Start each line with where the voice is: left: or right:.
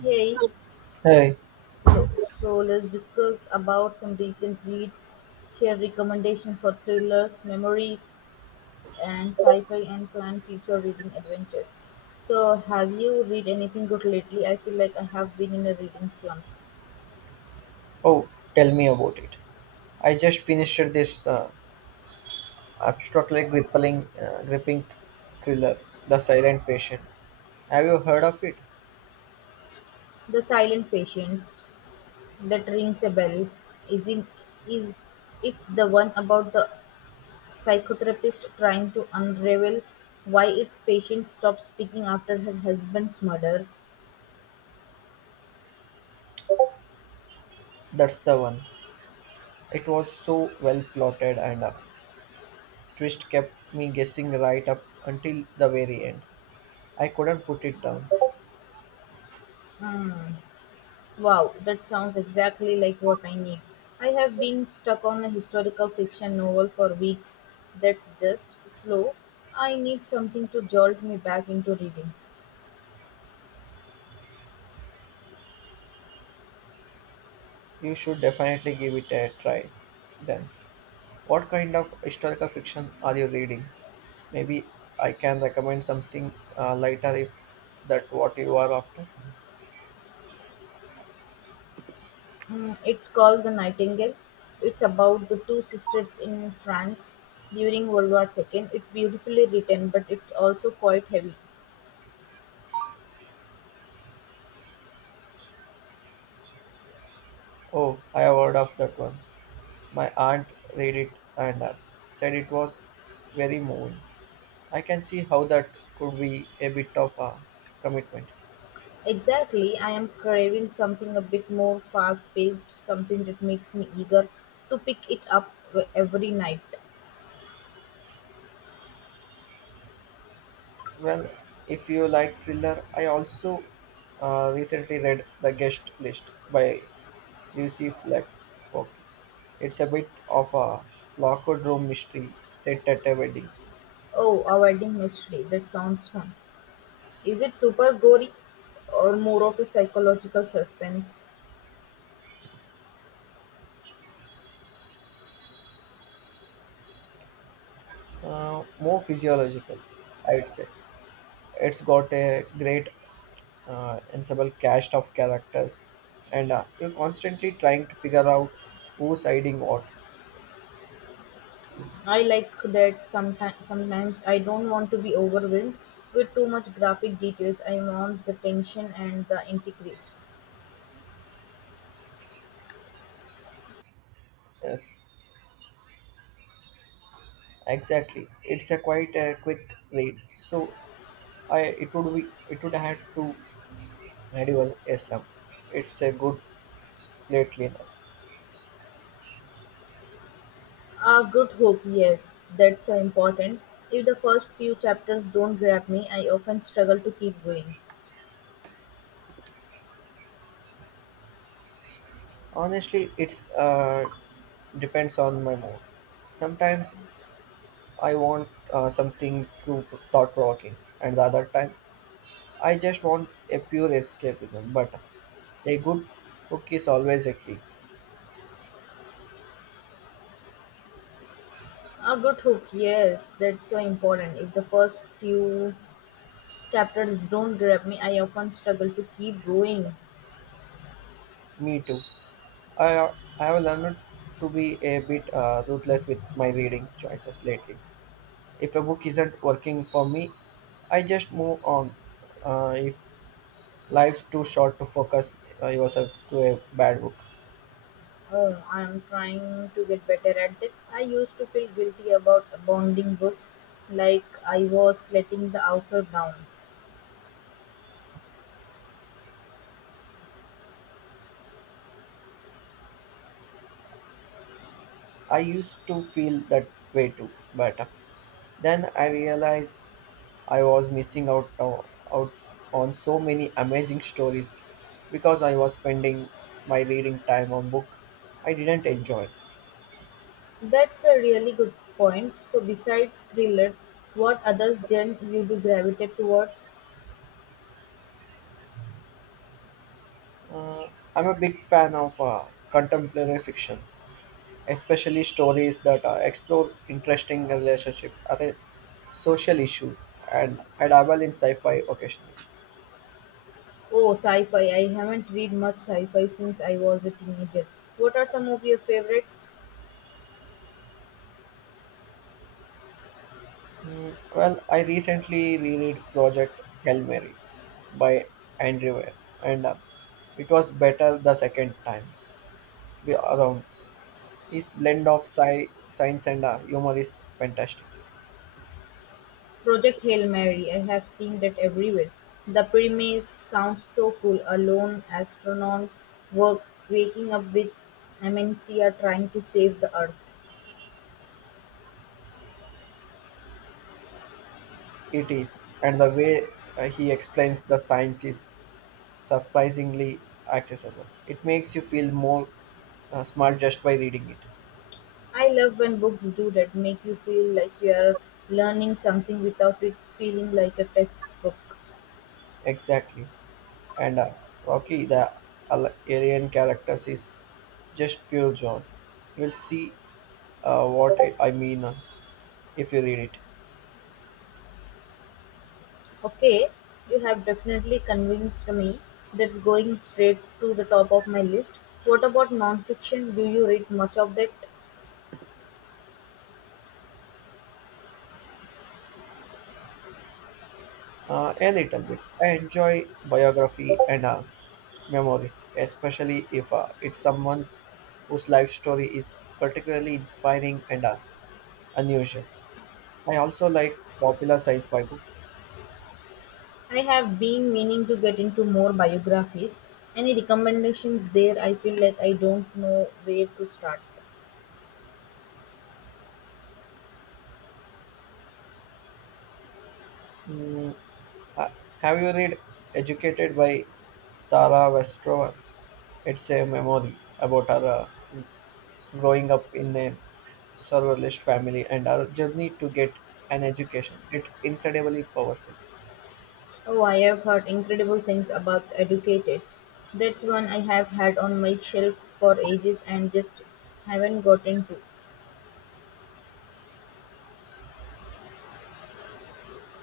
left: Hey,
right: Hey,
left: so let's discuss about some recent reads, share recommendations for thrillers, memories, and sci-fi, and plan future reading adventures. So, have you read anything good lately? I feel like I have been in a reading slump.
right: oh, tell me about it. I just finished this abstractly gripping, gripping thriller, The Silent Patient. Have you heard of it?
left: The Silent Patience, that rings a bell. Is it is it the one about the psychotherapist trying to unravel why its patient stopped speaking after her husband's murder?
right: That's the one. It was so well plotted, and twist kept me guessing right up until the very end. I couldn't put it down.
left: Wow, that sounds exactly like what I need. I have been stuck on a historical fiction novel for weeks that's just slow. I need something to jolt me back into reading.
right: You should definitely give it a try then. What kind of historical fiction are you reading? Maybe I can recommend something lighter if that what you are after.
left: Hmm, it's called The Nightingale. It's about the two sisters in France during World War II. It's beautifully written, but it's also quite heavy.
right: Oh, I have heard of that one. My aunt read it, and said it was very moving. I can see how that could be a bit of a commitment.
left: Exactly, I am craving something a bit more fast paced, something that makes me eager to pick it up every night.
right: Well, if you like thriller, I also recently read The Guest List by Lucy Flack Fockey. It's a bit of a locked room mystery set at a wedding,
left: Oh, a wedding mystery. That sounds fun. Is it super gory or more of a psychological suspense?
right: more physiological, I'd say. It's got a great ensemble cast of characters, and you're constantly trying to figure out who's hiding what.
left: I like that sometimes I don't want to be overwhelmed with too much graphic details. I want the tension and the intrigue.
right: Yes, exactly. It's a quite a quick read, so I it would be it would have to reduce Islam. It's a good plate cleaner.
left: A good hook, yes, that's important. If the first few chapters don't grab me, I often struggle to keep going.
right: Honestly, it's depends on my mood. Sometimes I want something to thought provoking, and the other time I just want a pure escapism. But a good book is always a key.
left: A good hook, yes, that's so important. If the first few chapters don't grab me, I often struggle to keep going.
right: Me too. I I have learned to be a bit ruthless with my reading choices lately. If a book isn't working for me, I just move on. If life's too short to focus yourself to a bad book.
left: Oh, I am trying to get better at that. I used to feel guilty about bonding books, like I was letting the author down.
right: I used to feel that way too. But then I realized I was missing out on so many amazing stories because I was spending my reading time on book I didn't enjoy.
left: That's a really good point. So, besides thrillers, what other genre you do gravitate towards?
right: Uh, I'm a big fan of contemporary fiction, especially stories that explore interesting relationship or a social issue, and I dabble in sci-fi occasionally.
left: Oh, sci-fi. I haven't read much sci-fi since I was a teenager. What are some of your favorites?
right: Well, I recently reread Project Hail Mary by Andrew Weir, and it was better the second time around. His blend of science and humor is fantastic.
left: Project Hail Mary, I have seen that everywhere. The premise sounds so cool. A lone astronaut work, waking up with amnesia trying to save the Earth.
right: It is, and the way he explains the science is surprisingly accessible. It makes you feel more smart just by reading it.
left: I love when books do that, make you feel like you are learning something without it feeling like a textbook.
right: Exactly. And Rocky, the alien characters, is just pure joy. You'll see what I mean if you read it.
left: Okay, you have definitely convinced me that's going straight to the top of my list. What about nonfiction? Do you read much of that?
right: A little bit. I enjoy biography and memories, especially if it's someone's whose life story is particularly inspiring and unusual. I also like popular sci-fi books.
left: I have been meaning to get into more biographies. Any recommendations there? I feel like I don't know where to start.
right: Mm, Ha- Have you read Educated by Tara Westrova? It's a memoir about her growing up in a surrealist family and her journey to get an education. It's incredibly powerful.
left: Oh, I have heard incredible things about Educated. That's one I have had on my shelf for ages and just haven't gotten to.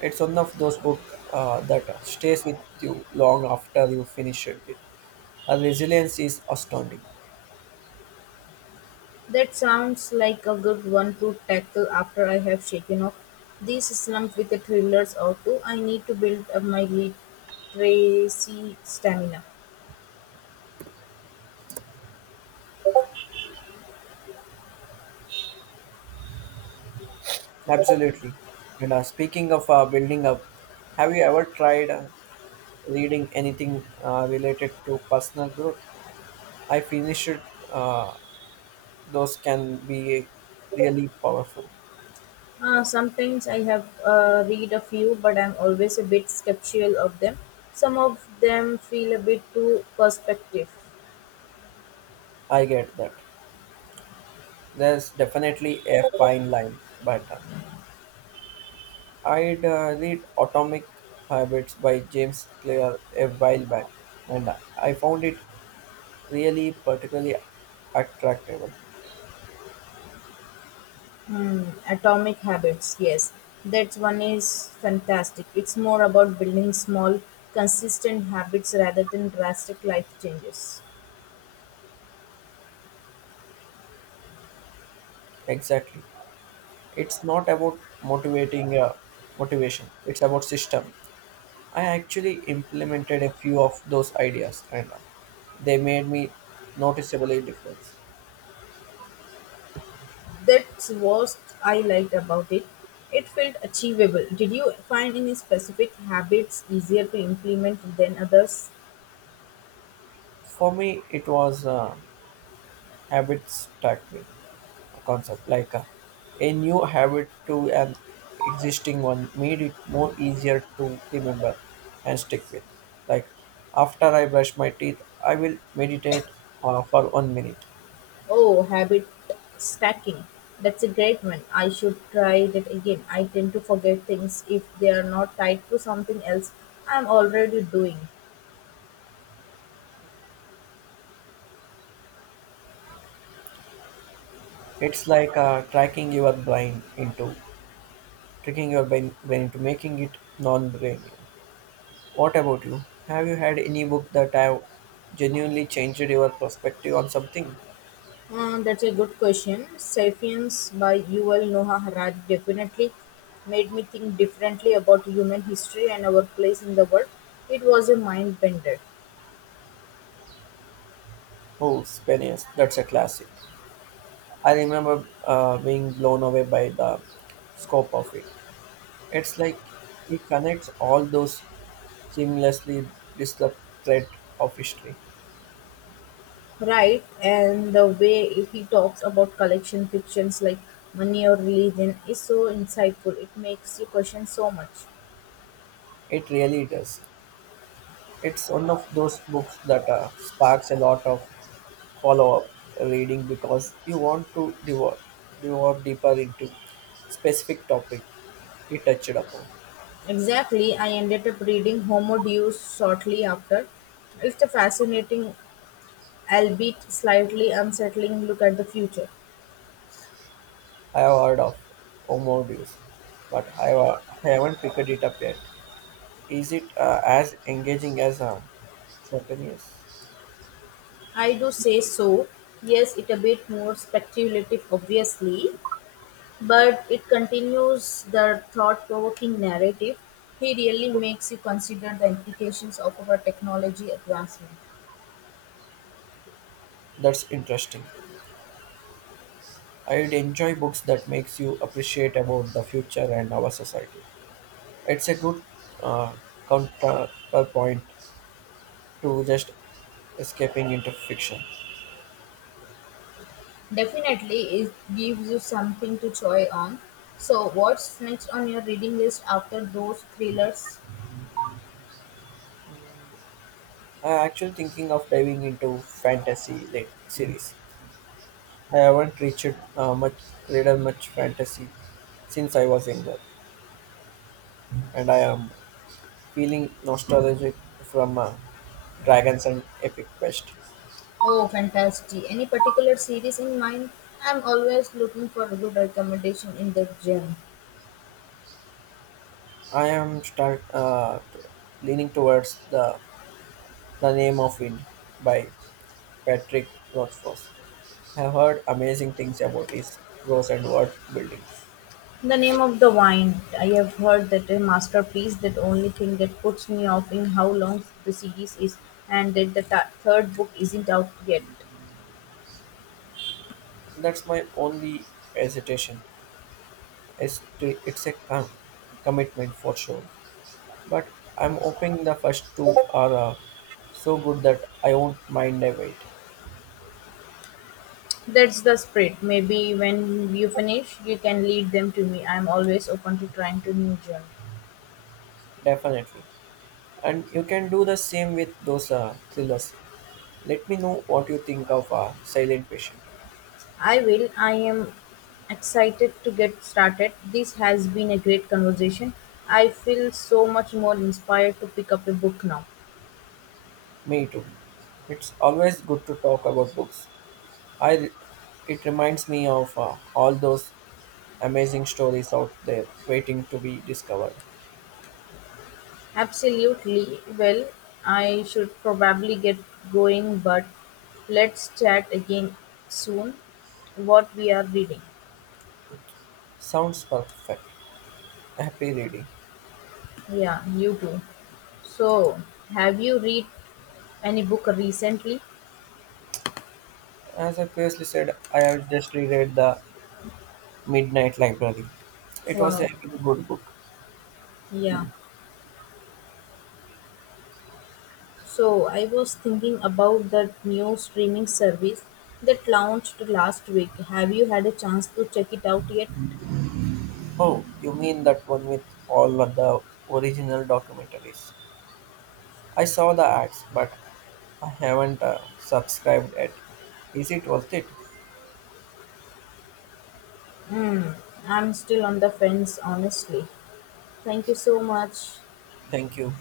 right: It's one of those books that stays with you long after you finish it. Her resilience is astounding.
left: That sounds like a good one to tackle after I have shaken off these slump with the thrillers or two. I need to build up my literacy stamina.
right: Absolutely. And speaking of building up, have you ever tried reading anything related to personal growth? I finished uh, those can be really powerful.
left: Sometimes I have read a few, but I'm always a bit skeptical of them. Some of them feel a bit too perspective.
right: I get that. There's definitely a fine line, but I'd read Atomic Habits by James Clear a while back, and I found it really particularly attractive.
left: Hmm, Atomic Habits, yes, that one is fantastic. It's more about building small, consistent habits rather than drastic life changes.
right: Exactly. It's not about motivating motivation. It's about system. I actually implemented a few of those ideas, and they made me noticeably different.
left: That's what I liked about it. It felt achievable. Did you find any specific habits easier to implement than others?
right: For me, it was a habit stacking concept, like a new habit to an existing one made it more easier to remember and stick with. Like after I brush my teeth, I will meditate for 1 minute.
left: Oh, habit stacking. That's a great one. I should try that again. I tend to forget things if they are not tied to something else I'm already doing.
right: It's like tracking your brain into tricking your brain into making it non-brainy. What about you? Have you had any book that have genuinely changed your perspective on something?
left: That's a good question. Sapiens by Yuval Noah Harari definitely made me think differently about human history and our place in the world. It was a mind bender,
right: Oh, Spaniards, that's a classic. I remember being blown away by the scope of it. It's like it connects all those seamlessly disrupt thread of history.
left: right? And the way he talks about collection fictions like money or religion is so insightful. It makes you question so much.
right: It really does. It's one of those books that sparks a lot of follow-up reading because you want to devour deeper into specific topic it touched upon.
left: Exactly, I ended up reading Homo Deus shortly after. It's a fascinating, albeit slightly unsettling look at the future.
right: I have heard of Homo Deus, but I haven't picked it up yet. Is it as engaging as Sapinius?
left: I do say so. Yes, it a bit more speculative, obviously, but it continues the thought-provoking narrative. He really makes you consider the implications of our technology advancement.
right: That's interesting. I'd enjoy books that makes you appreciate about the future and our society. It's a good uh, counterpoint to just escaping into fiction.
left: Definitely, it gives you something to choy on. So, what's next on your reading list after those thrillers?
right: I'm actually thinking of diving into fantasy late series. I haven't reached much read much fantasy since I was younger, and I am feeling nostalgic from Dragons and Epic Quest.
left: Oh, fantastic. Any particular series in mind? I'm always looking for a good recommendation in that genre.
right: I am leaning towards the name of Wind by Patrick Rothfuss. I have heard amazing things about his prose and word building.
left: The name of the wine. I have heard that a masterpiece. The only thing that puts me off in how long the series is, and that the ta third book isn't out yet.
right: That's my only hesitation. It's, it's a commitment for sure, but I'm hoping the first two are so good that I won't mind a wait.
left: That's the spirit. Maybe when you finish, you can lead them to me. I'm always open to trying to new genres.
right: Definitely, and you can do the same with those thrillers. Let me know what you think of Silent Patient.
left: I will. I am excited to get started. This has been a great conversation. I feel so much more inspired to pick up a book now.
right: Me too. It's always good to talk about books. I it reminds me of all those amazing stories out there waiting to be discovered.
left: Absolutely. Well, I should probably get going, but let's chat again soon. What we are reading.
right: Sounds perfect. Happy reading.
left: Yeah, you too. So, have you read any book recently?
right: As I previously said, I have just reread The Midnight Library. It was
left: Wow.
right: a really good book.
left: Yeah. So I was thinking about that new streaming service that launched last week. Have you had a chance to check it out yet?
right: Oh, you mean that one with all of the original documentaries? I saw the ads, but I haven't subscribed yet. Is it worth it?
left: I'm still on the fence, honestly. Thank you so much.
right: Thank you.